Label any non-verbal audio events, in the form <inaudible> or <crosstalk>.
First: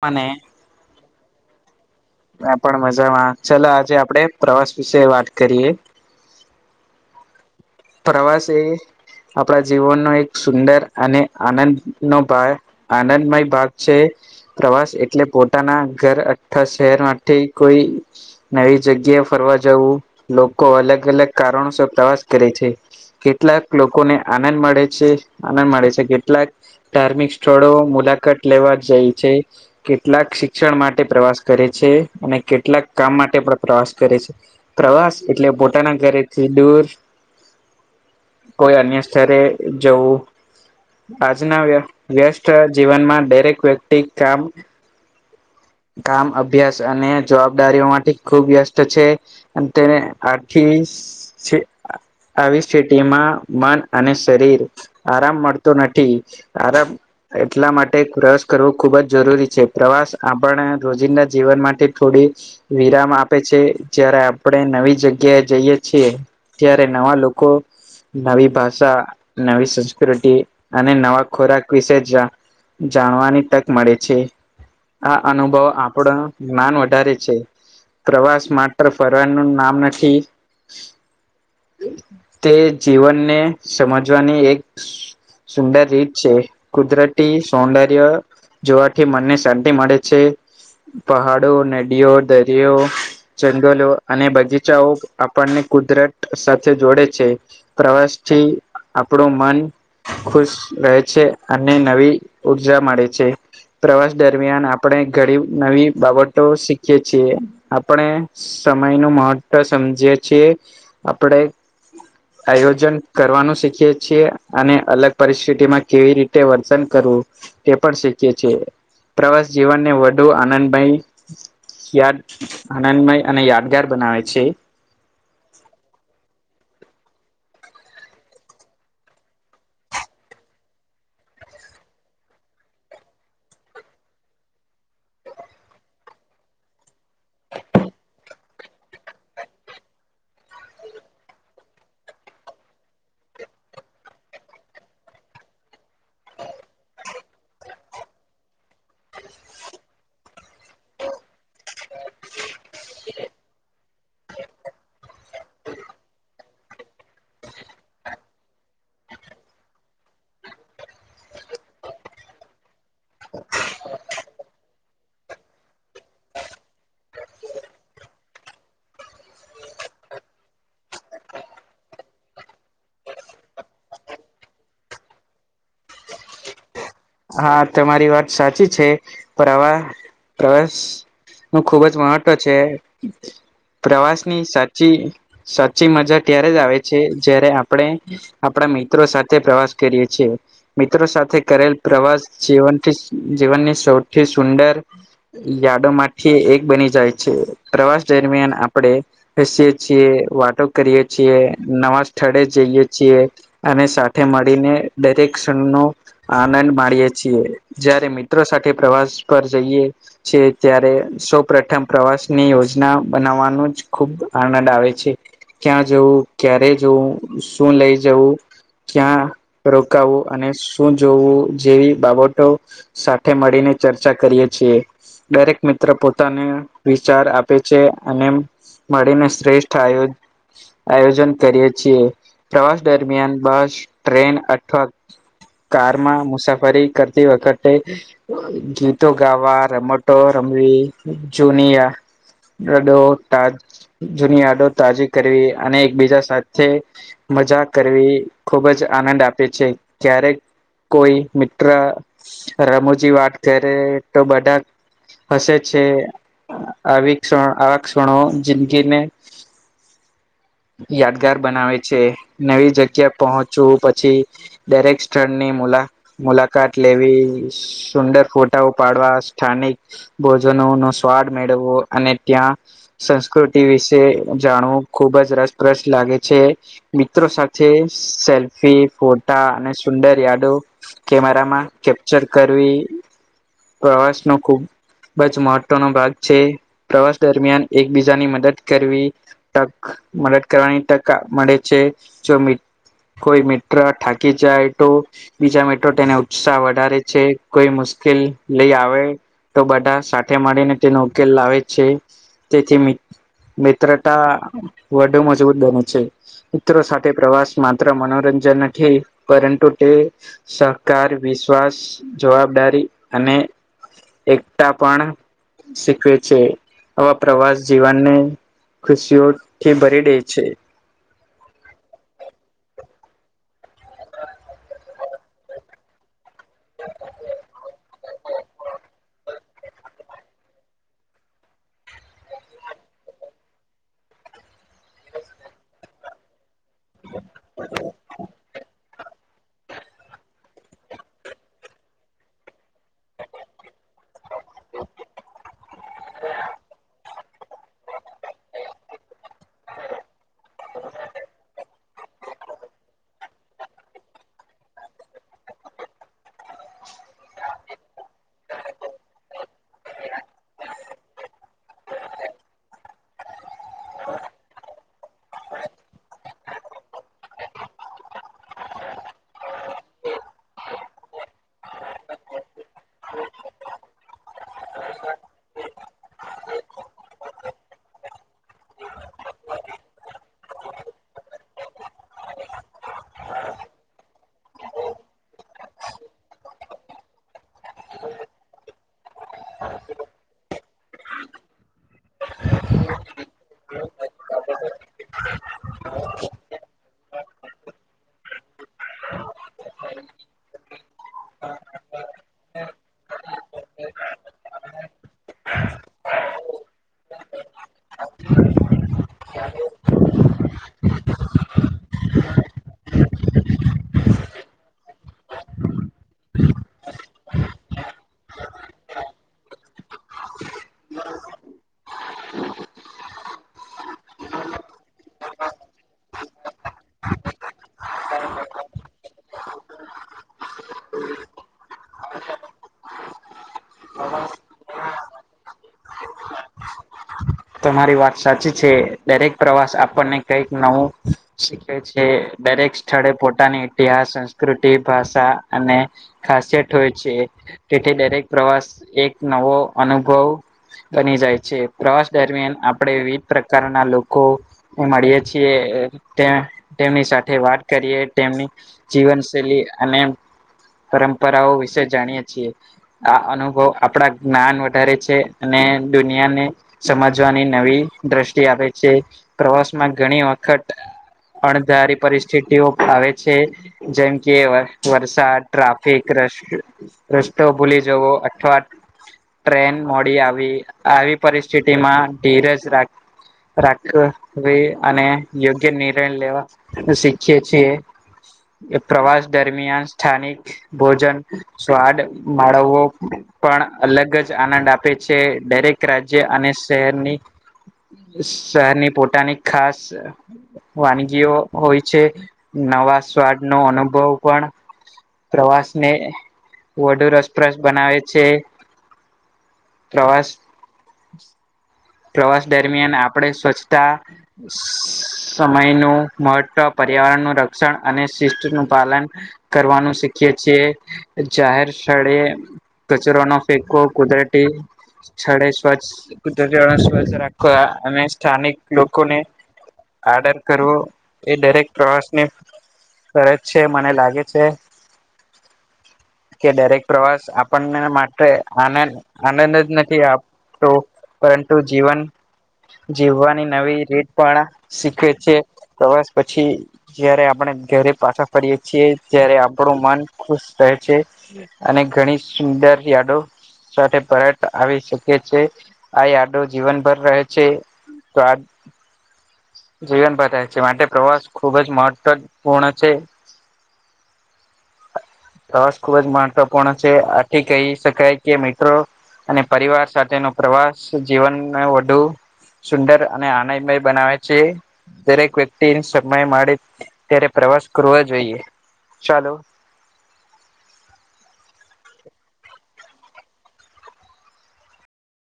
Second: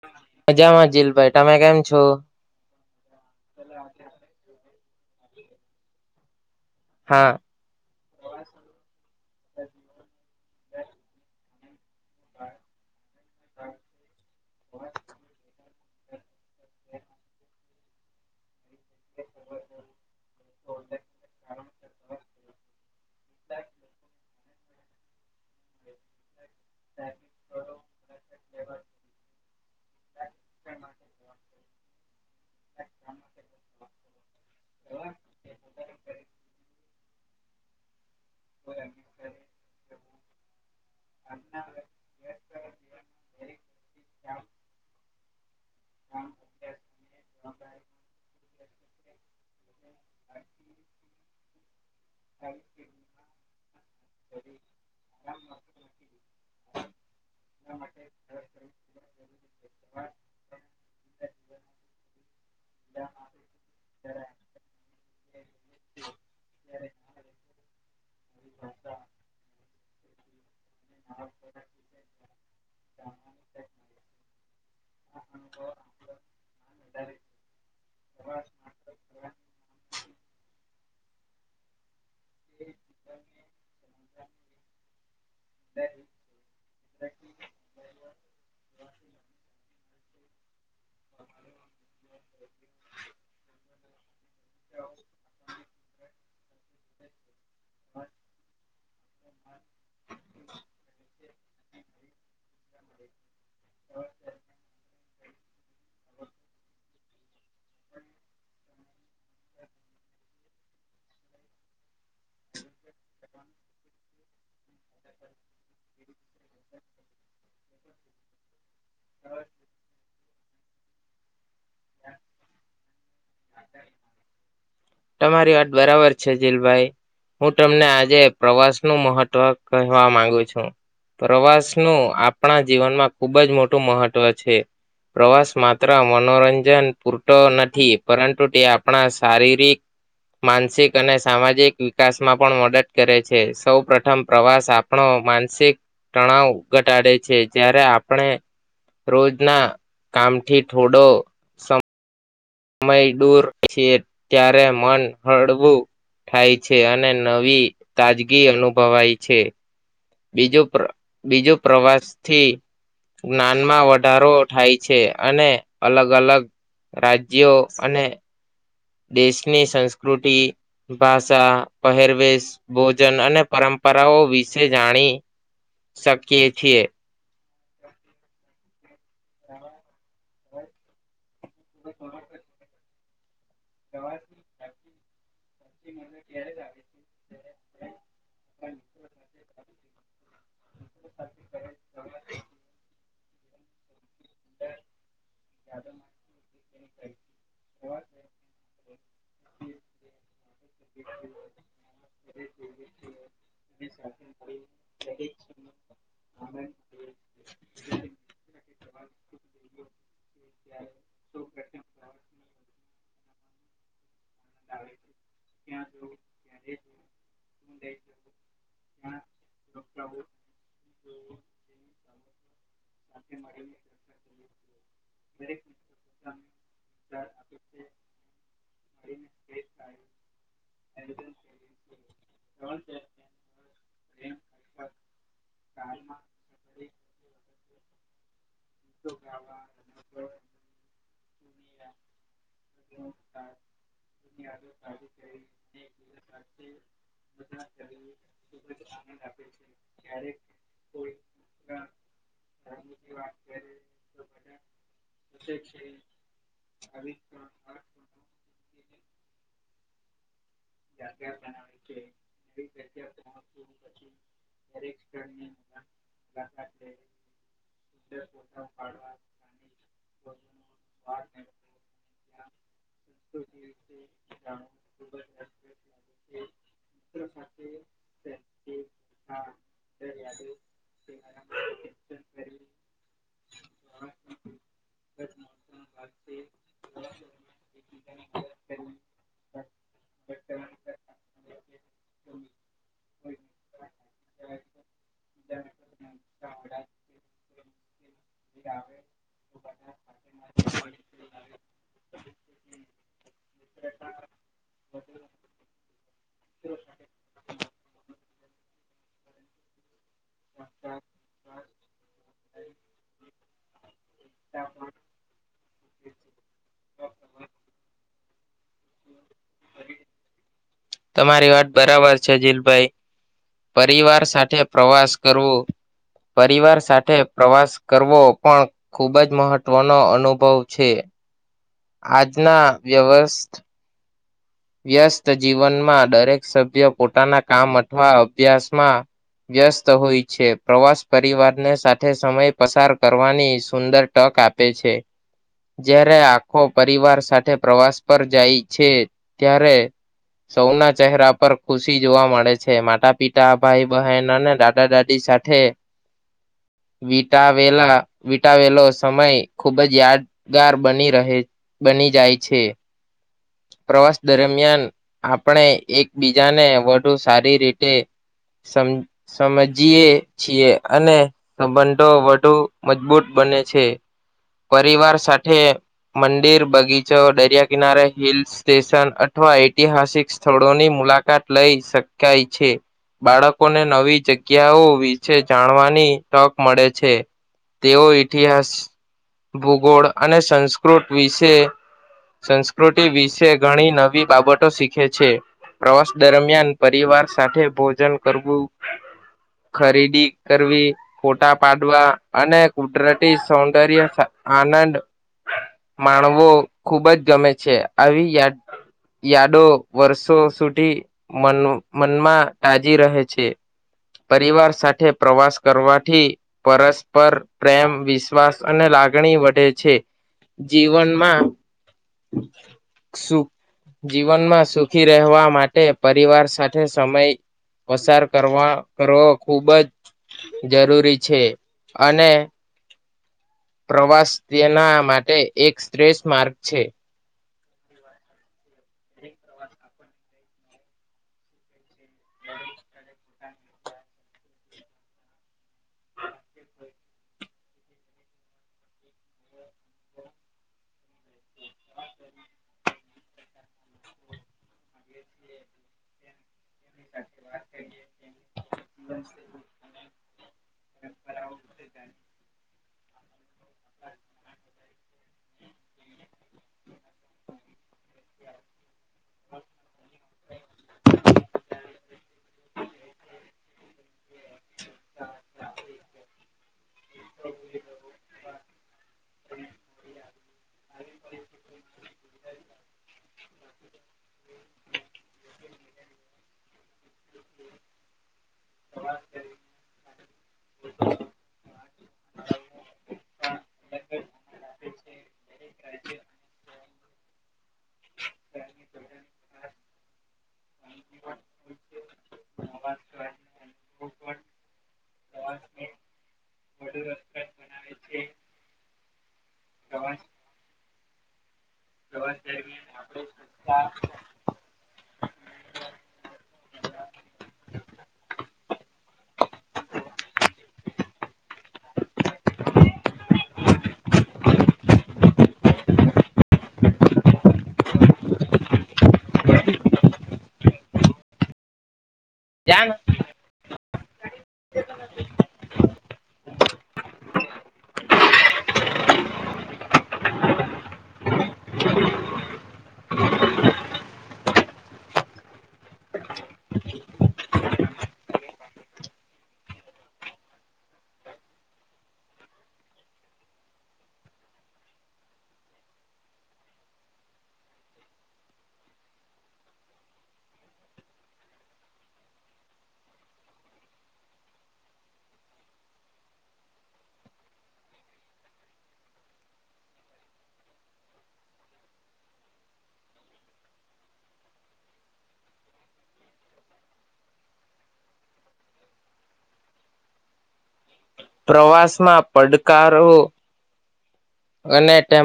અને મજામાં જિલભાઈ તમે કેમ છો આ પણ મજામાં ચાલ આજે આપડે પ્રવાસ વિશે વાત કરીએે હા પ્રવાસે એ આપણા જીવનનો એક સુંદર અને આનંદ નો ભા આનંદમય ભાગ છે પ્રવાસ એટલે પોતાના ઘર <unintelligible> કોઈ નવી જગ્યાએ ફરવા જવું લોકો અલગ અલગ કારણોસર પ્રવાસ કરે છે કેટલાક લોકોને આનંદ મળે છે આનંદ મળે છે કેટલાક ધાર્મિક સ્થળો મુલાકાત લેવા જાય છે કેટલાક શિક્ષણ માટે પ્રવાસ કરે છે અને કેટલાક કામ માટે પણ પ્રવાસ કરે છે પ્રવાસ એટલે પોતાના ઘરેથી દૂર કોઈ અન્ય સ્થળે જવું આજના વ્ય વ્યસ્ત જીવનમાં દરેક વ્યક્તિ કામ કામ અભ્યાસ અને જવાબદારીઓ માટેથી ખુબ વ્યસ્ત છે અને તેને આખીસ છે આવી સ્થિતિમાં મન અને શરીર આરામ મળ તો નથી તારા એટલા માટે પ્રયાસ કરવો ખુબ જ જરૂરી છે પ્રવાસ આપણ રોજિંદા જીવન માટે થોડી વિરામ આપે છે જયારે આપણે નવી જગ્યાએ જઈએ છીએ ત્યારે નવા લોકો નવી ભાષા નવી સંસ્કૃતિ અને નવા ખોરાક વિશે જાણ જાણવાની તક મળે છે આ અનુભવ આપણો જ્ઞાન વધારે છે પ્રવાસ માત્ર ફરવા નું નામ નથી તે જીવનને સમજવાની એક સુંદર રીત છે કુદરતી સૌંદર્ય જોવાથી મન ને શાંતિ મળે છે પહાડો નદીઓ દરિયો જંગલો અને બગીચાઓ આપણને કુદરત સાથે જોડે છે પ્રવાસથી આપણું મન ખુશ રહે છે અને નવી ઉર્જા મળે છે પ્રવાસ દ દરમિયાન આપણે ઘણી નવી બાબતો શીખ છીએ આપણે સમય નું મહત્વ સમજીએ છીએ આપડે આયોજન કરવાનું શીખએ છીએ અને અલગ પરિસ્થિતિમાં કેવી રીતે વર્તન કરવું તે પણ શીખએ છીએ પ્રવાસ જીવનને વધુ આનંદમય ક્યાંક આનંદમય અને યાદગાર બનાવે છે તમારી વાત બરાબર છે જિલભાઈ હું તમને આજે પ્રવાસ નું મહત્વ કહેવા માંગુ છું પ્રવાસનું આપણા જીવનમાં ખુબ જ મોટું મહત્ત્વ છે પ્રવાસ માત્ર મનોરંજન પૂરતો નથી પરંતુ તે આપણા શારીરિક માનસિક અને સામાજિક વિકાસમાં પણ મદદ કરે છે સૌ પ્રથમ પ્રવાસ આપ આપણો માનસિક તણાવ ઘટાડે છે જ્યારે આપણે રોજ ના કામ થી થોડો સમય દૂર છી ત્યારે મન હળવું થાય છે અને નવી તાજગી અનુભવાય છે બીજો પ્ર બીજો પ્રવાસથી જ્ઞાન માં વધારો થાય છે અને અલગ અલગ રાજ્યો અને દેશની સંસ્કૃતિ ભાષા પહેરવેશ ભોજન અને પરંપરાઓ વિશે જાણી શકીએ છીએ. હા તમારી વાત સાચી છે પર આવા પ્રવાસ હ ખુબજ મહત્વ છે. પ્રવાસની સાચી સાચી મજા ત્યારે જ આવે છે જ્યારે આપણે આપણા મિત્રો સાથે પ્રવાસ કરીએ છીએ મિત્રો સાથે કરેલ પ્રવાસ જીવનથી જીવનની સૌથી સુંદર યાદો માંથી એક બની જાય છે પ્રવાસ દરમિયાન આપણેે હસીએ છીએ વાતો કરીએ છીએ નવા સ્થળે જઈએ છીએ અને સાથે મળીને દરેક ક્ષણ નો આનંદ એ છીએ જયારે મિત્રો સાથે પ્રવાસ પર જઈએ છે ત્યારે સૌ પ્રથમ પ્રવાસ ની યોજના બનાવવાનું જ ખુબ આનંદ આવે છે ક્યાં જવું ક્યારે જવું શું લઈ જવું ક્યાં રોકાવું અને શું જોવું જેવી બાબતો સાથે મળીને ચર્ચા કરીએ છીએ દરેક મિત્ર પોતાને વિચાર આપે છે અને મળીને શ્રેષ્ઠ આ આયોજન કરીએ છીએ પ્રવાસ દરમિયાન બસ ટ્રેન અથવા કારમાં મુસાફરી કરતી વખતે ગીતો ગાવા રમટો રમવી જુનિ આ દતો <unintelligible> જુની આડો તાજી કરવી અને એકબીજા સાથે મજા કરવી. ખૂબ જ આનંદ આપે છે ક્યારેક કોઈ મિ ત્ર રમુજી વાટ કરે તો બધા હસે છે આવી ક્ષણ આવા ક્ષણો જિંદગીને યાદગાર બનાવે છે નવી જગ્યા પહોંચવું પછી દરેક સ્થળની મુલા મુલાકાત લેવી સુંદર ફોટાઓ પાડવા સ્થાનિક ભોજનો નો સ્વાદ મેળવવો અને ત્યાં સંસ્કૃતિ વિશે જાણવું ખુબ જ રસ પ્રસ લાગે છે. મિત્રો સાથે સેલ્ફી ફોટા અને સુંદર યાડો કેમેરામાં કેપ્ચર કરવી પ્રવાસ નો ખૂબ જ મહત્વનો ભાગ છે પ્રવાસ દરમિયાન એકબીજાની મદદ કરવી તક મદદ કરવાની તક મળે છે જો કોઈ મિત્ર થાકી જાય તો બીજા મિત્ર તેને ઉત્સાહ વધારે છે કોઈ મુશ્કેલ લઈ આવે તો બધા સાથે મળીને તેનો ઉકેલ લાવે છે તેથી મિત્રતા વધુ મજબૂત બને છે મિત્રો સાથે પ્રવાસ માત્ર મનોરંજનથી પરંતુ તે સહકાર વિશ્વાસ જવાબદારી અને એકતા પણ શીખવે છે આવા પ્રવાસ જીવનને ખુશીઓથી ભરી દે છે. તમારી વાત બરાબર છે જિલભાઈ. પરિવાર સાથે પ્રવાસ કરવો પરિવાર સાથે પ્રવાસ કરવો પણ ખુબ જ મહત્વનો અનુભવ છે. આજના વ્યવસ્થ વ્યસ્ત જીવનમાં દરેક સભ્ય પોતાના કામ અથવા અભ્યાસમાં વ્યસ્ત હોય છે પ્રવાસ પરિવારને સાથે સમય પસાર કરવાની સુંદર તક આપે છે જ્યારે આખો પરિવાર સાથે પ્રવાસ પર જાય છે ત્યારે. સૌના ચહેરા પર ખુશી જોવા મળે છે- માતા પિતા, ભાઈ- બહેન અને દાદા-દાદી. એ સાથે. <unintelligible> વીટાવેલા, વીટાવેલા સમય ખુબ જ યાદ ગાર બની રહે, બની જાય છે. પ્રવાસ દરમિયાન આપણે એકબીજાને વધુ સારી રીતે સમજીએ છીએ અને સંબંધ તો વધુ મજબૂત બને છે. પરિવાર સાથે મંદિર, બગીચો, દરિયા-કિનારે, હિલ્સ સ્ટેશન અથવા ઐતિહાસિક સ્થળોની મુલાકાત લઈ શકાય છે. બાળકોને નવી જગ્યાઓ વિશે જાણવાની તક મળે છે. તેઓ ઇતિહાસ ભૂગોળ અને સંસ્કૃત વિશે સંસ્કૃતિ વિશે ઘણી નવી બાબતો શીખે છે. પ્રવાસ દરમિયાન પરિવાર સાથે ભોજન કરવું. ખરીદી કરવી. ફોટા પાડવા અને કુદરતી સૌંદર્ય આનંદ માણવો ખુબ જ ગમે છે આવી યાદ. યાદો વર્ષો સુધી મન મનમાં તાજી રહે છે. પરિવાર સાથે પ્રવાસ કરવાથી પરસ્પર પ્રેમ, વિશ્વાસ અને લાગણી વધે છે. જીવનમાં સુખ જીવનમાં સુખી રહેવા માટે પરિવાર સાથે સમય પસાર કરવા કરવો ખુબ જ જરૂરી છે અને પ્રવાસ તેના માટે એક શ્રેષ્ઠ માર્ગ છે. તમારી વાત સાચી છે, દરેક પ્રવાસ આપણને કંઈક નવું શીખે છે, દરેક સ્થળે પોતાની ઇતિહાસ સંસ્કૃતિ ભાષા અને ખાસિયત હોય છે. તેથી દરેક પ્રવાસ એક નવો અનુભવ બની જાય છે. પ્રવાસ દરમિયાન આપણે વિવિધ પ્રકારના લોકો મળીએ છીએ. તેમની સાથે વાત કરીએ, તેમની જીવનશૈલી અને પરંપરાઓ વિશે જાણીએ છીએ. આ અનુભવ આપણા જ્ઞાન વધારે છે અને દુનિયાને સમજવાની નવી દ્રષ્ટિ આપે છે. પ્રવાસ માં ઘણી વખત અણધારી પરિસ્થિતિઓ આવે છે. જેમ કે વરસાદ, ટ્રાફિક રસ્તો ભૂલી જવો અથવા ટ્રેન મોડી આવી- આવી પરિસ્થિતિ સિટી માં ધીરજ રાખે. રાખવી અને યોગ્ય નિર્ણય લેવા. શીખીએ છીએ, પ્રવાસ દરમિયાન સ્થાનિક ભોજન સ્વાદ માળવવો પણ અલગ જ આનંદ આપે છે, દરેક રાજ્ય જે અને શહેરની શહેરની પોતાની ખાસ વાનગીઓ હોય છે. નવા સ્વાદનો અનુભવ પણ પ્રવાસને વધુ રસપ્રસ બનાવે છે. પ્રવાસ પ્રવાસ દરમિયાન આપણે સ્વચ્છતા સમયનું મહત્વ, પર્યાવરણનું રક્ષણ અને શિસ્તનું પાલન. કરવાનું શીખીએ છીએ, જાહેર સ્થળે કચરો નો ફેકો, કુદરતી સ્થળે સ્વચ્છ સ્વરછ રાખવા અને સ્થાનિક લોકોને. આડર કરવું એ દરેક પ્રવાસને. જવાનો. સરજ છે મને લાગે છે. કે દરેક પ્રવાસ આપણને માટે આનંદ આનંદ જ નથી આપતો. પરંતુ જીવન જીવવાની નવી રીત પણ શીખે છે પ્રવાસ પછી જયારે આપણે ઘરે પાછા ફરીએ છીએ ત્યારે આપણું મન ખુશ રહે છે. અને ઘણી સુંદર યાદો સાથે પરત આવી શકે છે. આ યાદો જીવનભર રહે છે. તો આ જીવન બતારે છે માટે પ્રવાસ ખુબ જ મહત્વપૂર્ણ છે. પ્રવાસ ખુબ જ મહત્વપૂર્ણ છે આથી કહી શકાય કે મેટ્રો અને પરિવાર સાથેનો પ્રવાસ જીવનમાં વધુ. સુંદર અને આનંદમય બનાવે છે દરેક વ્યક્તિ સમય મળે ત્યારે પ્રવાસ કરવા જોઈએ ચાલો. પ્રવાસમાં પડકારો અને ટેમ